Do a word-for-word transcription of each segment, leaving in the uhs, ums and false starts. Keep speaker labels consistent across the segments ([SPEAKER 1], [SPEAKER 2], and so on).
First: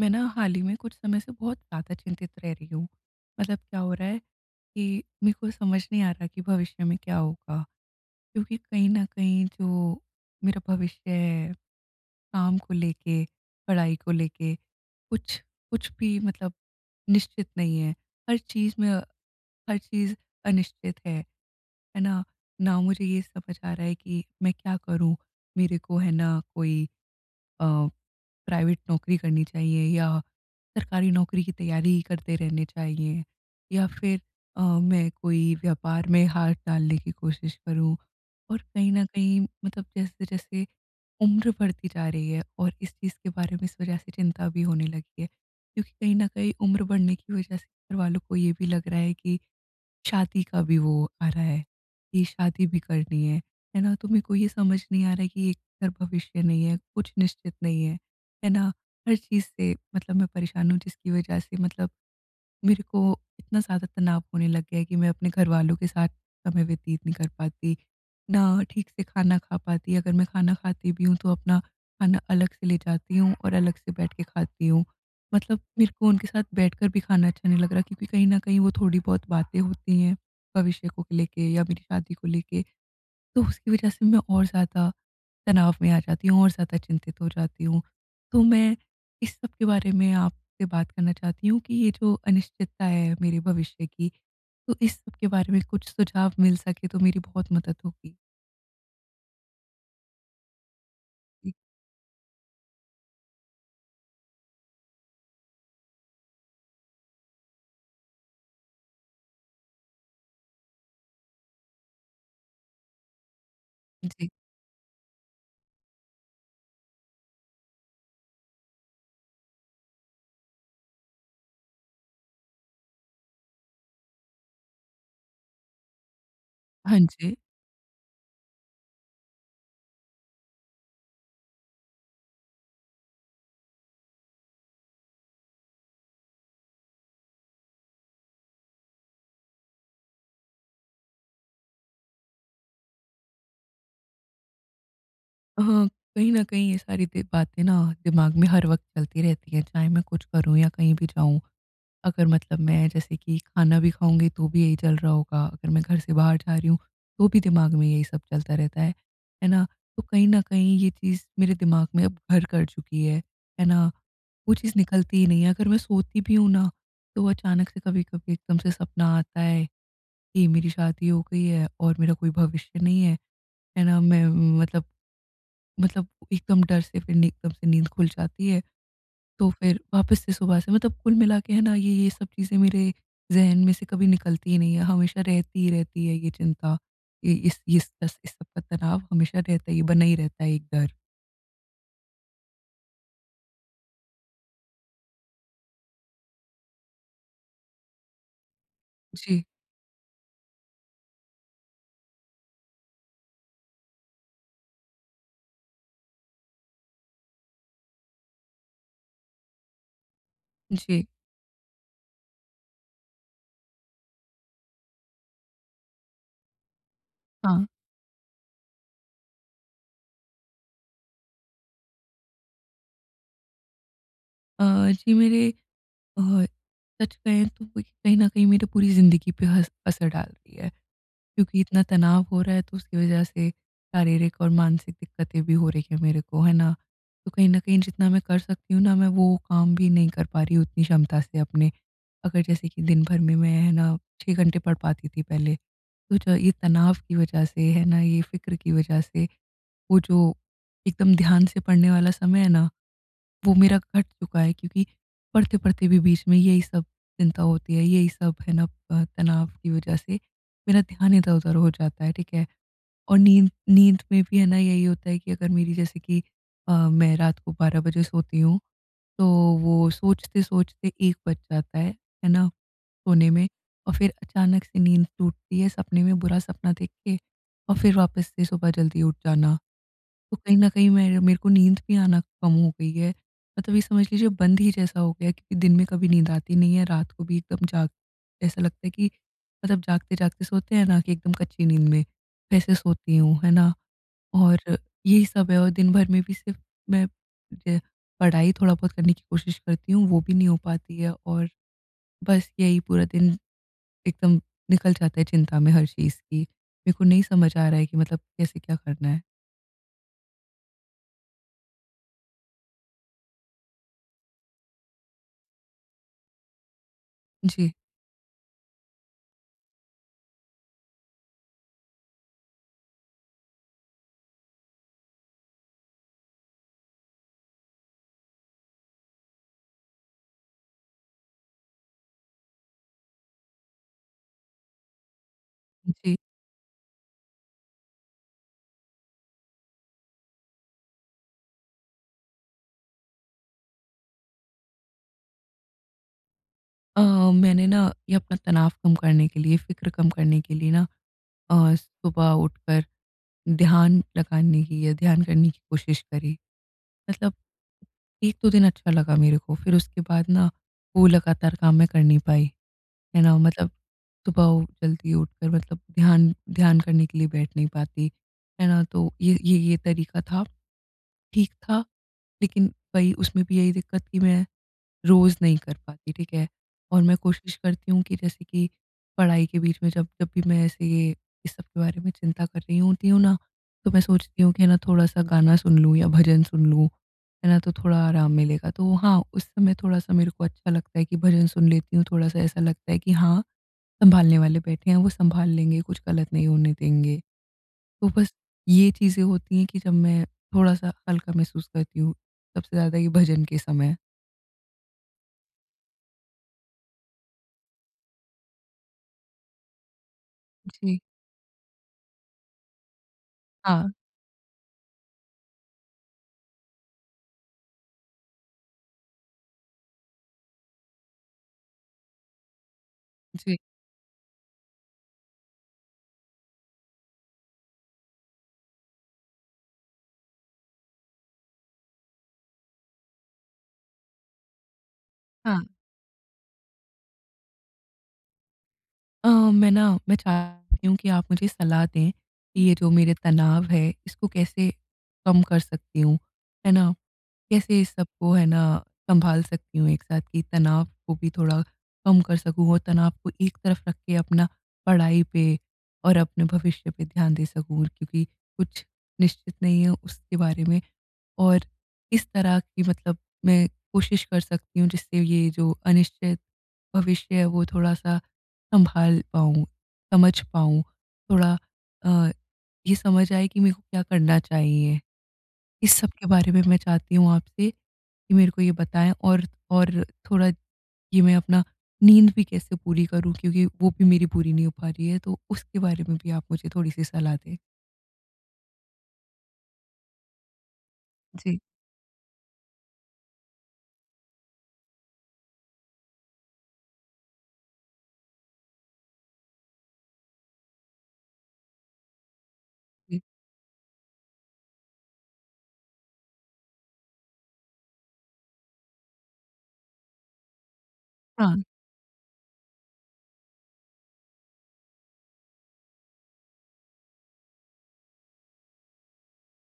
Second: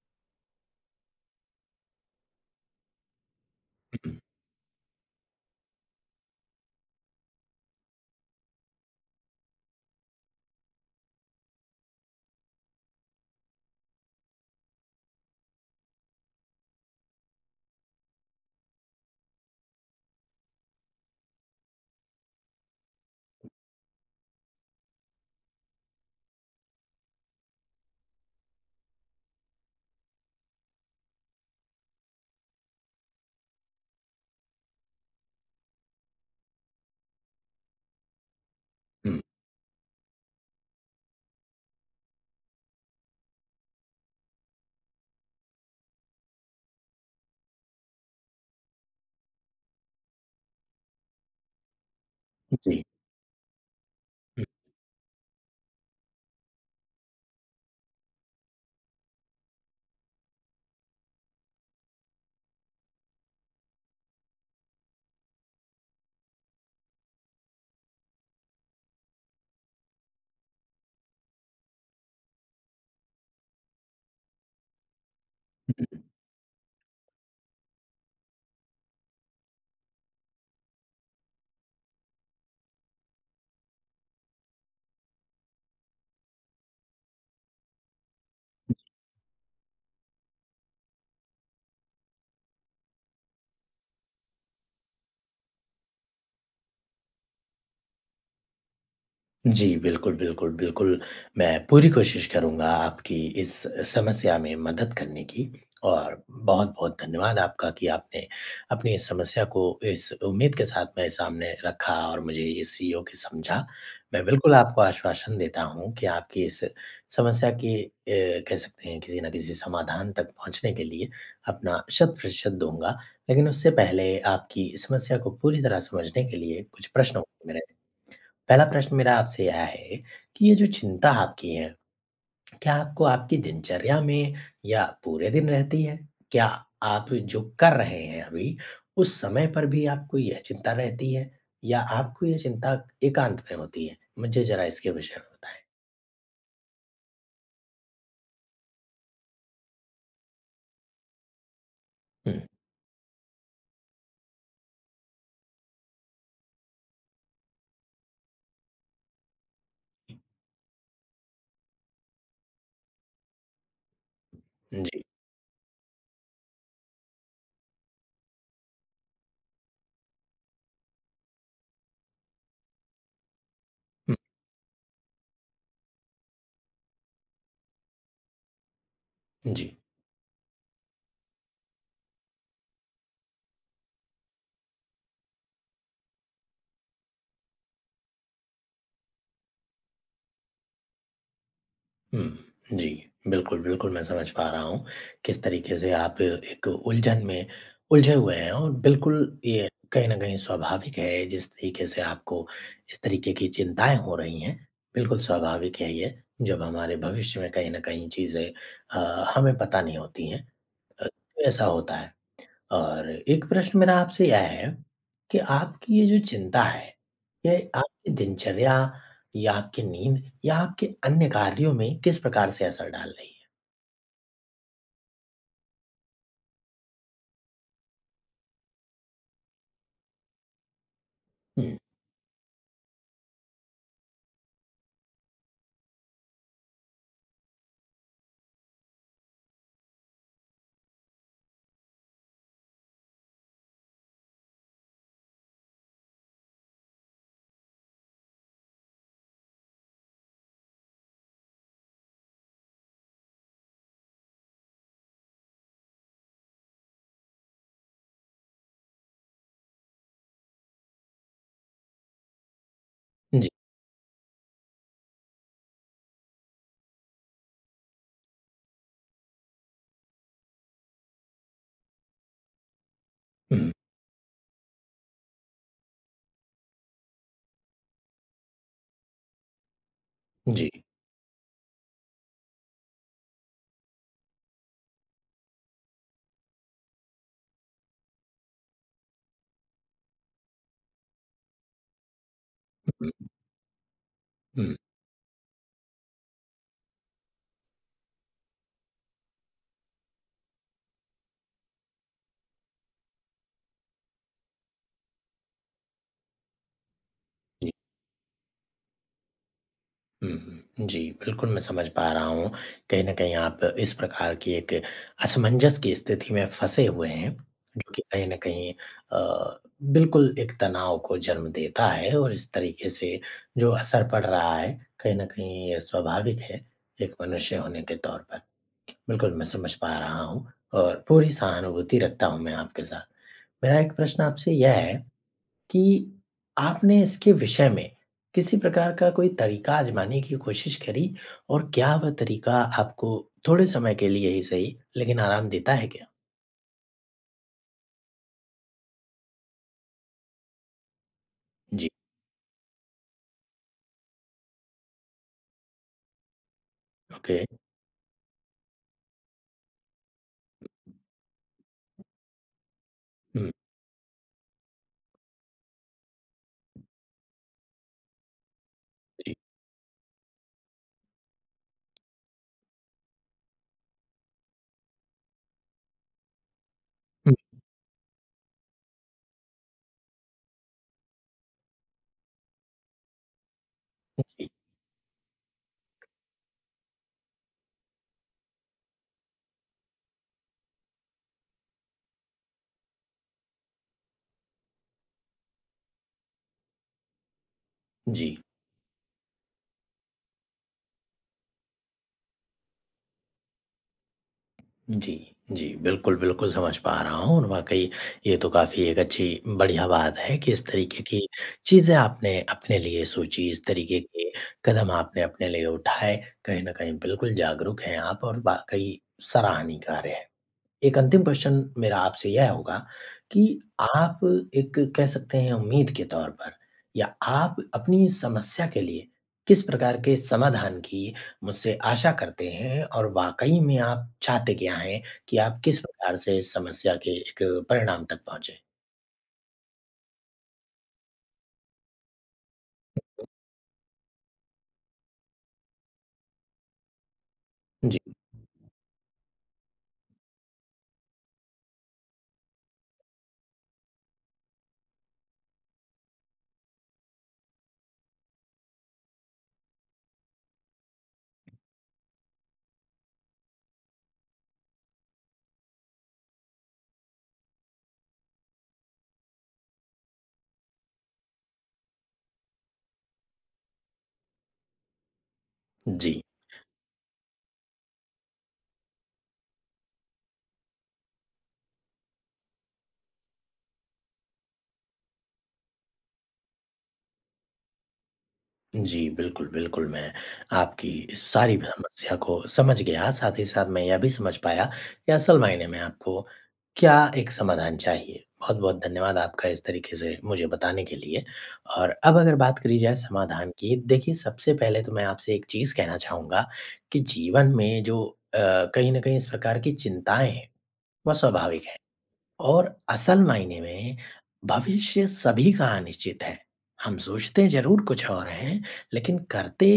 [SPEAKER 1] मैं ना हाल ही में कुछ समय से बहुत ज़्यादा चिंतित रह रही हूँ। मतलब क्या हो रहा है कि मेरे को समझ नहीं आ रहा कि भविष्य में क्या होगा? क्योंकि कहीं न कहीं जो मेरा भविष्य है, काम को लेके, पढ़ाई को लेके, कुछ कुछ भी मतलब निश्चित नहीं है। हर चीज़ में हर चीज़ अनिश्चित है, है ना? ना मुझे ये समझ आ रहा है कि मैं क्या करूँ? मेरे को है ना कोई अ प्राइवेट नौकरी करनी चाहिए या सरकारी नौकरी की तैयारी करते रहने चाहिए, या फिर अ, मैं कोई व्यापार में हाथ डालने की कोशिश करूँ। और कहीं न
[SPEAKER 2] हुँ,
[SPEAKER 1] कहीं मतलब जैसे-जैसे उम्र बढ़ती जा रही है और इस चीज़ के बारे में इस वजह से चिंता भी होने लगी है, क्योंकि कहीं न कहीं उम्र बढ़ने की वजह से घर वालों को ये भी लग रहा है कि शादी का भी वो आ रहा है, कि शादी भी
[SPEAKER 2] जी।
[SPEAKER 1] करनी है, है ना? तो मेरे को ये समझ नहीं आ रहा है कि एक तर भविष्य नहीं है, कुछ निश्चित नहीं है, है ना? हर चीज़ से मतलब मैं परेशान हूँ, जिसकी वजह से मतलब मेरे को इतना ज़्यादा तनाव होने लग गया है कि मैं अपने घरवालों के साथ समय व्यतीत नहीं कर पाती, ना ठीक से खाना खा पाती। अगर मैं खाना खाती भी हूँ तो अपना खाना अलग से ले जाती हूँ और अलग से बैठ के खाती हूँ। मतलब मेरे को उनके साथ बैठकर भी खाना अच्छा नहीं लग रहा, क्योंकि कहीं न कहीं वो थोड़ी बहुत बातें होती हैं भविष्य को लेके या मेरी शादी को लेके। तो उसकी वजह से मैं और ज़्यादा तनाव में आ जाती हूँ और ज़्यादा चिंतित हो जाती हूँ। तो मैं इस सब के बारे में आपसे बात करना चाहती हूँ कि ये जो अनिश्चितता है मेरे भविष्य की, तो इस सब के बारे में कुछ सुझाव मिल सके तो मेरी बहुत मदद होगी।
[SPEAKER 2] जी, बिल्कुल, बिल्कुल, बिल्कुल।
[SPEAKER 1] जी,
[SPEAKER 2] मैं पूरी कोशिश करूँगा आपकी इस समस्या में मदद करने की और बहुत-बहुत धन्यवाद आपका कि आपने अपनी इस समस्या को इस उम्मीद के साथ मेरे सामने रखा और मुझे इस योग्य समझा। मैं
[SPEAKER 1] जी।
[SPEAKER 2] बिल्कुल आपको आश्वासन देता हूँ कि आपकी इस समस्या की अ, कह सकते हैं किसी न किसी समाधान तक पहुँचने के लिए अपना शत प्रतिशत दूँगा। लेकिन उससे पहले आपकी समस्या को पूरी तरह समझने के लिए कुछ
[SPEAKER 1] हाँ
[SPEAKER 2] प्रश्न
[SPEAKER 1] जी।
[SPEAKER 2] होंगे मेरे। पहला प्रश्न मेरा आपसे यह है कि ये जो चिंता आपकी है, क्या आपको आपकी दिनचर्या में या पूरे दिन रहती है? क्या आप जो कर रहे हैं अभी, उस समय पर भी आपको यह चिंता रहती है या आपको ये चिंता एकांत में होती है? मुझे ज़रा इसके विषय में बताएँ।
[SPEAKER 1] अ, कहीं न कहीं ये सारी दि बातें ना दिमाग में हर वक़्त चलती रहती हैं, चाहे मैं कुछ करूँ या कहीं भी जाऊँ। अगर
[SPEAKER 2] हुँ।
[SPEAKER 1] मतलब मैं जैसे कि खाना भी खाऊँगी तो भी यही चल रहा होगा, अगर मैं घर से बाहर जा रही हूँ तो भी दिमाग में यही सब चलता रहता है, है ना? तो कहीं न कहीं ये चीज़ मेरे दिमाग में अब घर कर चुकी है, है ना? वो चीज़
[SPEAKER 2] जी।
[SPEAKER 1] निकलती ही नहीं है। अगर मैं सोती भी हूँ ना, तो अचानक से कभी-कभी एकदम से सपना आता है कि मेरी शादी हो गई है और मेरा कोई भविष्य नहीं है, है ना? मैं मतलब मतलब एकदम डर से, फिर नी एकदम से नींद खुल जाती है। तो
[SPEAKER 2] हुँ, जी।
[SPEAKER 1] फिर वापस से सुबह से मतलब कुल मिला के है ना, ये ये सब चीज़ें मेरे ज़हन में से कभी निकलती ही नहीं है, हमेशा रहती ही रहती है ये चिंता, ये इस ये इस इस इस सब का तनाव हमेशा रहता है, ये बना ही रहता है एक डर।
[SPEAKER 2] हुँ। जी, बिल्कुल, बिल्कुल मैं समझ पा रहा हूँ, किस तरीके से आप एक उलझन में उलझे हुए हैं और बिल्कुल
[SPEAKER 1] जी।
[SPEAKER 2] ये कहीं न कहीं स्वाभाविक है जिस तरीके से आपको इस तरीके की चिंताएँ हो रही हैं, बिल्कुल स्वाभाविक है ये। जब हमारे भविष्य में कहीं न कहीं चीज़ें अ, हमें पता नहीं होती हैं,
[SPEAKER 1] जी।
[SPEAKER 2] अ, ऐसा होता है। और एक प्रश्न मेरा आपसे यह है कि आपकी ये जो चिंता है, ये
[SPEAKER 1] हाँ।
[SPEAKER 2] आपकी दिनचर्या या आपकी नींद या आपके अन्य कार्यों में किस प्रकार से असर डाल रही है?
[SPEAKER 1] अ, जी, मेरे अ, सच कहें तो कोई कहीं न कहीं मेरी पूरी ज़िंदगी पे हस असर डाल रही है, क्योंकि
[SPEAKER 2] हुँ,
[SPEAKER 1] इतना तनाव हो रहा है तो उसकी वजह से शारीरिक और मानसिक दिक्कतें भी हो रही हैं मेरे को, है ना? तो कहीं न कहीं जितना मैं कर सकती हूँ ना, मैं वो काम भी नहीं कर पा रही हूँ उतनी क्षमता से अपने। अगर जैसे कि दिन भर में मैं है ना छह घंटे पढ़ पाती थी पहले, तो जो ये तनाव की वजह से है ना, ये फ़िक्र की वजह से वो जो एकदम ध्यान से पढ़ने वाला समय है ना, वो मेरा घट चुका है, क्योंकि पढ़ते-पढ़ते भी बीच में यही सब चिंता होती है, यही सब है ना, अ, तनाव की वजह से मेरा ध्यान इधर-उधर हो जाता है, ठीक है? और
[SPEAKER 2] जी।
[SPEAKER 1] नींद नींद में भी है ना यही होता है कि अगर मेरी जैसे कि अ, मैं रात को बारह बजे सोती हूँ, तो वो सोचते-सोचते एक बज जाता है, है ना? कोने में,
[SPEAKER 2] हुँ,
[SPEAKER 1] और फिर अचानक से नींद टूटती है सपने में, बुरा सपना देख के, और फिर वापस से सुबह जल्दी उठ जाना। तो कहीं न
[SPEAKER 2] जी।
[SPEAKER 1] कहीं मेरे मेरे को नींद भी आना कम हो गई है। मतलब ये समझ लीजिए बंद ही जैसा हो गया है, क्योंकि दिन में कभी नींद आती नहीं है, रात को भी एकदम जाग ऐसा लगता है कि मतलब जागते-जागते सोते हैं ना, कि एकदम कच्ची नींद में, वैसे
[SPEAKER 2] हुँ,
[SPEAKER 1] सोती हूँ, है ना? और
[SPEAKER 2] हुँ,
[SPEAKER 1] यही सब है, और दिन भर में भी सिर्फ़ मैं ज पढ़ाई थोड़ा बहुत करने की कोशिश करती हूँ, वो भी नहीं हो पाती है, और बस यही पूरा दिन एकदम निकल जाते हैं चिंता में हर चीज़ की। मेरे को नहीं समझ आ
[SPEAKER 2] जी।
[SPEAKER 1] रहा है कि मतलब कैसे क्या करना है?
[SPEAKER 2] हुँ, जी, बिल्कुल मैं समझ पा रहा हूँ। कहीं न कहीं आप इस प्रकार की एक असमंजस की स्थिति में फँसे हुए हैं,
[SPEAKER 1] जी,
[SPEAKER 2] जो कि कहीं न कहीं अ, बिल्कुल एक तनाव को जन्म देता है और इस तरीके से जो असर पड़ रहा है, कहीं न कहीं ये स्वाभाविक है, एक मनुष्य होने के तौर पर। बिल्कुल, मैं समझ पा रहा हूँ और पूरी सहानुभूति रखता हूँ मैं आपके साथ। मेरा एक प्रश्न आपसे यह है कि
[SPEAKER 1] जी।
[SPEAKER 2] आपने इसके विषय में किसी प्रकार का कोई तरीका आज़माने की कोशिश करी और क्या वह तरीका आपको थोड़े समय के लिए ही सही लेकिन आराम देता है क्या?
[SPEAKER 1] अ, मैंने ना ये अपना तनाव कम करने के लिए, फ़िक्र कम करने के लिए ना, अ,
[SPEAKER 2] जी,
[SPEAKER 1] सुबह उठकर ध्यान लगाने की या ध्यान करने की कोशिश करी। मतलब
[SPEAKER 2] ओके।
[SPEAKER 1] एक-दो दिन अच्छा लगा मेरे को, फिर उसके बाद ना वो लगातार काम मैं कर नहीं पाई, है ना?
[SPEAKER 2] हुँ,
[SPEAKER 1] मतलब सुबह उ जल्दी उठकर मतलब ध्यान ध्यान करने के लिए बैठ नहीं पाती, है ना? तो
[SPEAKER 2] जी।
[SPEAKER 1] ये ये ये तरीका था, ठीक था। लेकिन वही उसमें भी यही दिक्कत कि मैं रोज़ नहीं कर पाती, ठीक है? और मैं
[SPEAKER 2] हुँ,
[SPEAKER 1] कोशिश करती हूँ कि जैसे कि पढ़ाई के बीच में जब जब भी मैं ऐसे ये इस सब के बारे में चिंता कर रही होती हूँ ना, तो मैं सोचती
[SPEAKER 2] जी,
[SPEAKER 1] हूँ कि है ना, थोड़ा-सा गाना सुन लूँ या भजन सुन लूँ, है ना? तो थोड़ा आराम मिलेगा। तो हाँ, उस समय थोड़ा-सा मेरे को अच्छा लगता है कि भजन सुन लेती हूँ, थोड़ा-सा ऐसा लगता है कि हाँ, सँभालने वाले बैठे हैं, वो सँभाल लेंगे, कुछ गलत नहीं होने देंगे। तो
[SPEAKER 2] जी,
[SPEAKER 1] बस ये चीज़ें होती हैं कि जब मैं थोड़ा-सा हल्का महसूस करती हूँ, सबसे ज़्यादा ये भजन के समय।
[SPEAKER 2] जी, जी। बिल्कुल, बिल्कुल समझ पा रहा हूँ और वाक़ई ये तो काफ़ी एक अच्छी बढ़िया बात है कि इस
[SPEAKER 1] जी।
[SPEAKER 2] तरीके की चीज़ें आपने अपने लिए सोची, इस
[SPEAKER 1] हाँ।
[SPEAKER 2] तरीके के कदम आपने अपने लिए उठाए। कहीं न कहीं बिल्कुल जागरूक हैं आप और वाक़ई सराहनीय कार्य है। एक अंतिम प्रश्न मेरा आपसे यह होगा कि
[SPEAKER 1] जी,
[SPEAKER 2] आप एक कह सकते हैं उम्मीद के तौर पर या आप अपनी समस्या के लिए किस प्रकार के समाधान की मुझसे आशा करते हैं और वाक़ई में आप चाहते क्या हैं कि आप
[SPEAKER 1] हाँ।
[SPEAKER 2] किस प्रकार से इस समस्या के एक परिणाम तक पहुँचे?
[SPEAKER 1] अ, मैं ना मैं चाहती हूँ कि आप मुझे सलाह दें कि ये जो मेरे तनाव है, इसको कैसे कम कर सकती हूँ, है ना? कैसे इस
[SPEAKER 2] जी,
[SPEAKER 1] सबको है ना सँभाल सकती हूँ एक साथ, कि तनाव को भी थोड़ा कम कर सकूँ और तनाव को एक तरफ रख के अपना पढ़ाई पे और अपने भविष्य पे ध्यान दे सकूँ, क्योंकि कुछ निश्चित नहीं है उसके बारे में। और किस तरह की मतलब मैं कोशिश कर सकती हूँ जिससे ये जो अनिश्चित भविष्य है वो थोड़ा-सा सँभाल पाऊँ, समझ पाऊँ, थोड़ा अ, ये समझ आए कि मेरे को क्या करना चाहिए? इस सब
[SPEAKER 2] जी।
[SPEAKER 1] के बारे में मैं चाहती हूँ आपसे कि मेरे को ये बताएँ। और और थोड़ा ये मैं अपना नींद भी कैसे पूरी करूँ, क्योंकि वो भी मेरी पूरी नहीं हो पा रही है, तो उसके बारे में भी आप मुझे थोड़ी-सी सलाह दें।
[SPEAKER 2] जी, बिल्कुल, बिल्कुल, मैं आपकी इस सारी
[SPEAKER 1] जी,
[SPEAKER 2] समस्या को समझ गया, साथ ही साथ मैं यह भी समझ पाया कि असल मायने में आपको क्या एक समाधान चाहिए। बहुत-बहुत धन्यवाद आपका इस तरीके से मुझे बताने के लिए। और अब अगर बात करी जाए
[SPEAKER 1] जी।
[SPEAKER 2] समाधान की, देखिए, सबसे पहले तो मैं आपसे एक चीज़ कहना चाहूँगा कि जीवन में जो अ, कहीं न कहीं इस प्रकार की चिंताएँ हैं, वह
[SPEAKER 1] हाँ,
[SPEAKER 2] स्वाभाविक है। और असल मायने में भविष्य सभी का अनिश्चित है। हम सोचते ज़रूर कुछ और हैं, लेकिन करते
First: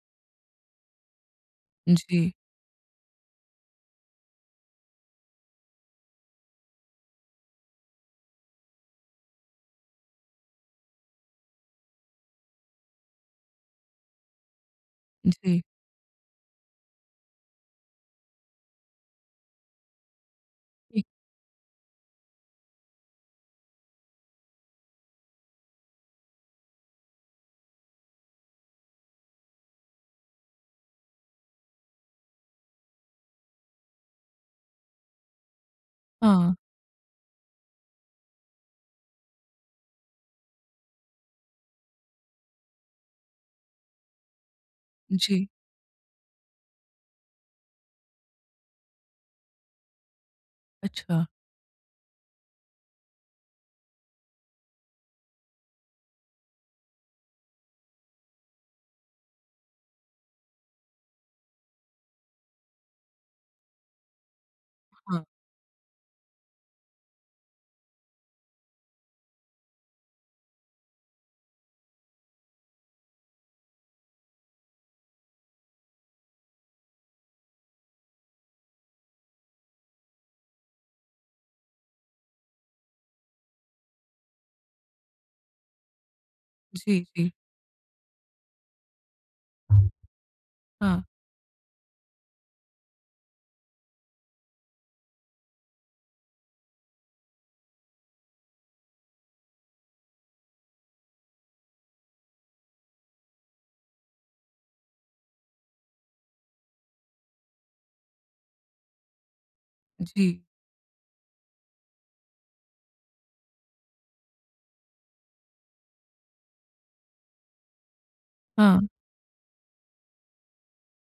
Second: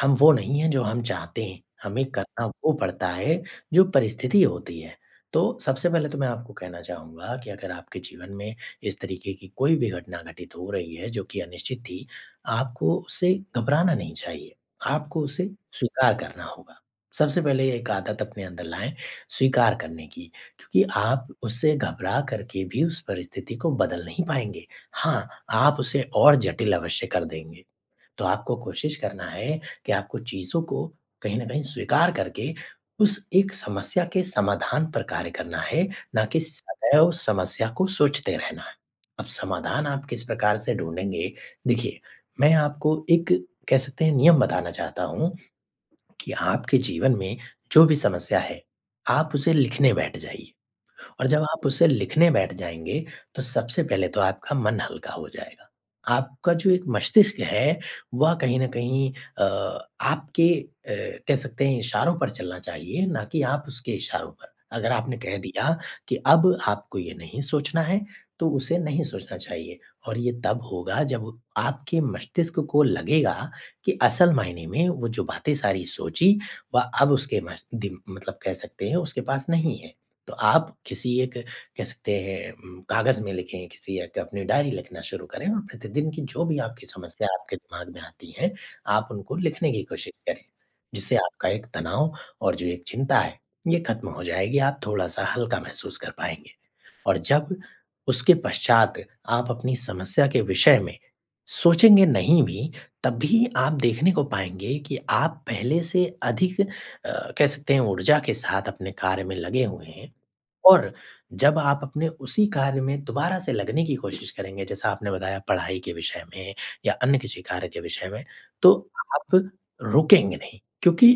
[SPEAKER 2] हम वो नहीं हैं जो हम चाहते हैं। हमें
[SPEAKER 1] जी,
[SPEAKER 2] करना वो पड़ता है जो परिस्थिति होती है। तो सबसे पहले तो मैं आपको कहना चाहूँगा कि अगर आपके जीवन में इस तरीके की कोई भी घटना घटित हो रही है जो कि अनिश्चित थी, आपको उससे घबराना नहीं चाहिए। आपको उसे
[SPEAKER 1] जी।
[SPEAKER 2] स्वीकार करना होगा। सबसे पहले एक आदत अपने अंदर लाएँ, स्वीकार करने की। कि
[SPEAKER 1] ठीक
[SPEAKER 2] आप उससे घबरा करके भी उस परिस्थिति को बदल नहीं पाएँगे। हाँ, आप उसे और जटिल अवश्य कर देंगे। तो आपको कोशिश करना है कि आपको चीज़ों को कहीं न कहीं स्वीकार करके उस एक समस्या के समाधान पर कार्य करना है, ना कि
[SPEAKER 1] हाँ,
[SPEAKER 2] सदैव समस्या को सोचते रहना है। अब समाधान आप किस प्रकार से ढूँढेंगे? देखिए, मैं आपको एक कह सकते हैं नियम बताना चाहता हूँ
[SPEAKER 1] जी।
[SPEAKER 2] कि आपके जीवन में जो भी समस्या है, आप उसे लिखने बैठ जाइए।
[SPEAKER 1] अच्छा,
[SPEAKER 2] और जब आप उसे लिखने बैठ जाएँगे, तो सबसे पहले तो आपका मन हल्का हो जाएगा। आपका जो एक मस्तिष्क है, वह कहीं न कहीं अ, आपके अ, कह सकते हैं इशारों पर चलना चाहिए, ना कि आप उसके इशारों पर। अगर आपने
[SPEAKER 1] हाँ।
[SPEAKER 2] कह दिया कि अब आपको ये नहीं सोचना है, तो उसे नहीं सोचना चाहिए और ये तब होगा जब आपके मस्तिष्क को लगेगा कि असल मायने में वो जो बातें सारी सोची, वह अब उसके मस दिम मतलब कह सकते हैं उसके पास नहीं है। तो आप किसी एक कह सकते हैं उम, कागज़ में लिखें, किसी एक अपनी डायरी लिखना शुरू करें और प्रतिदिन की जो भी आपकी
[SPEAKER 1] जी,
[SPEAKER 2] समस्या
[SPEAKER 1] जी।
[SPEAKER 2] आपके दिमाग में आती है, आप उनको लिखने की कोशिश करें।
[SPEAKER 1] हाँ,
[SPEAKER 2] जिससे आपका एक तनाव और जो एक चिंता है, ये खत्म हो जाएगी, आप थोड़ा-सा हल्का महसूस कर पाएँगे। और जब उसके पश्चात आप अपनी समस्या के विषय में सोचेंगे नहीं भी, तब भी आप देखने को पाएँगे कि आप पहले से अधिक अ, कह सकते हैं ऊर्जा के साथ अपने कार्य में लगे हुए हैं।
[SPEAKER 1] जी।
[SPEAKER 2] और जब आप अपने उसी कार्य में दोबारा से लगने की कोशिश करेंगे, जैसा आपने बताया पढ़ाई के विषय में या अन्य किसी कार्य के विषय में,
[SPEAKER 1] हाँ,
[SPEAKER 2] तो आप रुकेंगे नहीं, क्योंकि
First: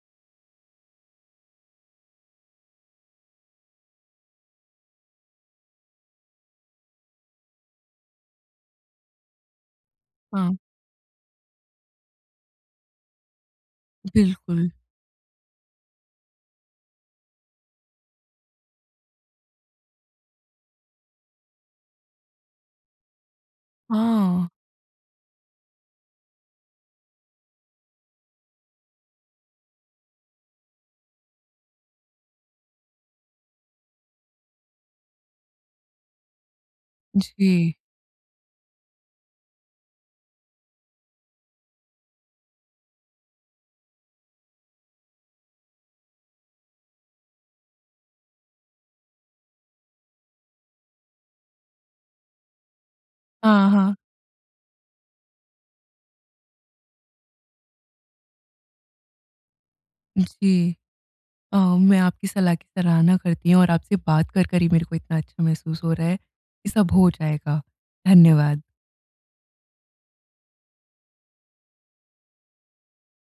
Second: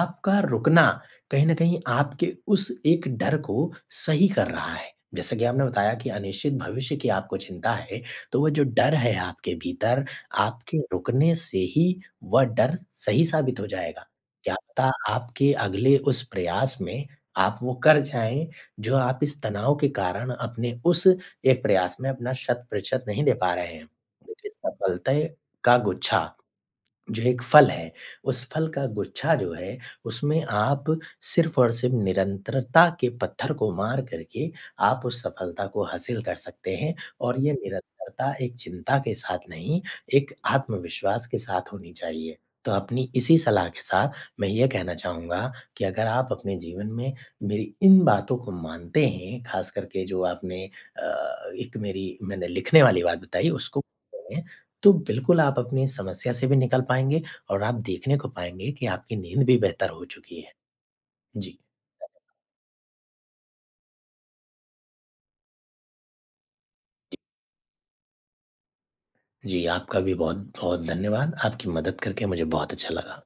[SPEAKER 2] आपका रुकना कहीं न कहीं आपके उस एक डर को सही कर रहा है। जैसा कि आपने बताया कि अनिश्चित भविष्य की आपको चिंता है, तो वो जो डर है आपके भीतर,
[SPEAKER 1] हाँ,
[SPEAKER 2] आपके रुकने से ही वह डर सही साबित हो जाएगा। क्या
[SPEAKER 1] बिल्कुल।
[SPEAKER 2] पता आपके अगले उस प्रयास में आप वो कर जाएँ जो आप इस तनाव के कारण अपने उस एक प्रयास में अपना शत प्रतिशत नहीं दे पा रहे हैं।
[SPEAKER 1] हाँ,
[SPEAKER 2] देखिए, सफलता का गुच्छा, जो एक फल है, उस फल का गुच्छा जो है, उसमें आप सिर्फ़ और सिर्फ़ निरंतरता के पत्थर को मार करके आप उस सफलता को हासिल कर सकते हैं। और ये
[SPEAKER 1] जी।
[SPEAKER 2] निरंतरता एक चिंता के साथ नहीं, एक आत्मविश्वास के साथ होनी चाहिए। तो अपनी इसी सलाह के साथ मैं ये कहना चाहूँगा कि अगर आप अपने जीवन में मेरी इन बातों को मानते हैं, ख़ास करके जो आपने अ, एक मेरी मैंने लिखने वाली बात बताई,
[SPEAKER 1] हाँ,
[SPEAKER 2] उसको
[SPEAKER 1] हाँ,
[SPEAKER 2] मानते हैं, तो बिल्कुल आप अपनी इस समस्या से भी निकल पाएँगे और आप देखने को पाएँगे कि आपकी नींद भी बेहतर हो चुकी
[SPEAKER 1] जी।
[SPEAKER 2] है।
[SPEAKER 1] अ,
[SPEAKER 2] जी।
[SPEAKER 1] मैं आपकी सलाह की सराहना करती हूँ, और आपसे बात कर, कर ही मेरे को इतना अच्छा महसूस हो रहा है कि सब हो जाएगा। धन्यवाद।
[SPEAKER 2] जी, आपका भी बहुत-बहुत धन्यवाद। आपकी मदद करके मुझे बहुत अच्छा लगा।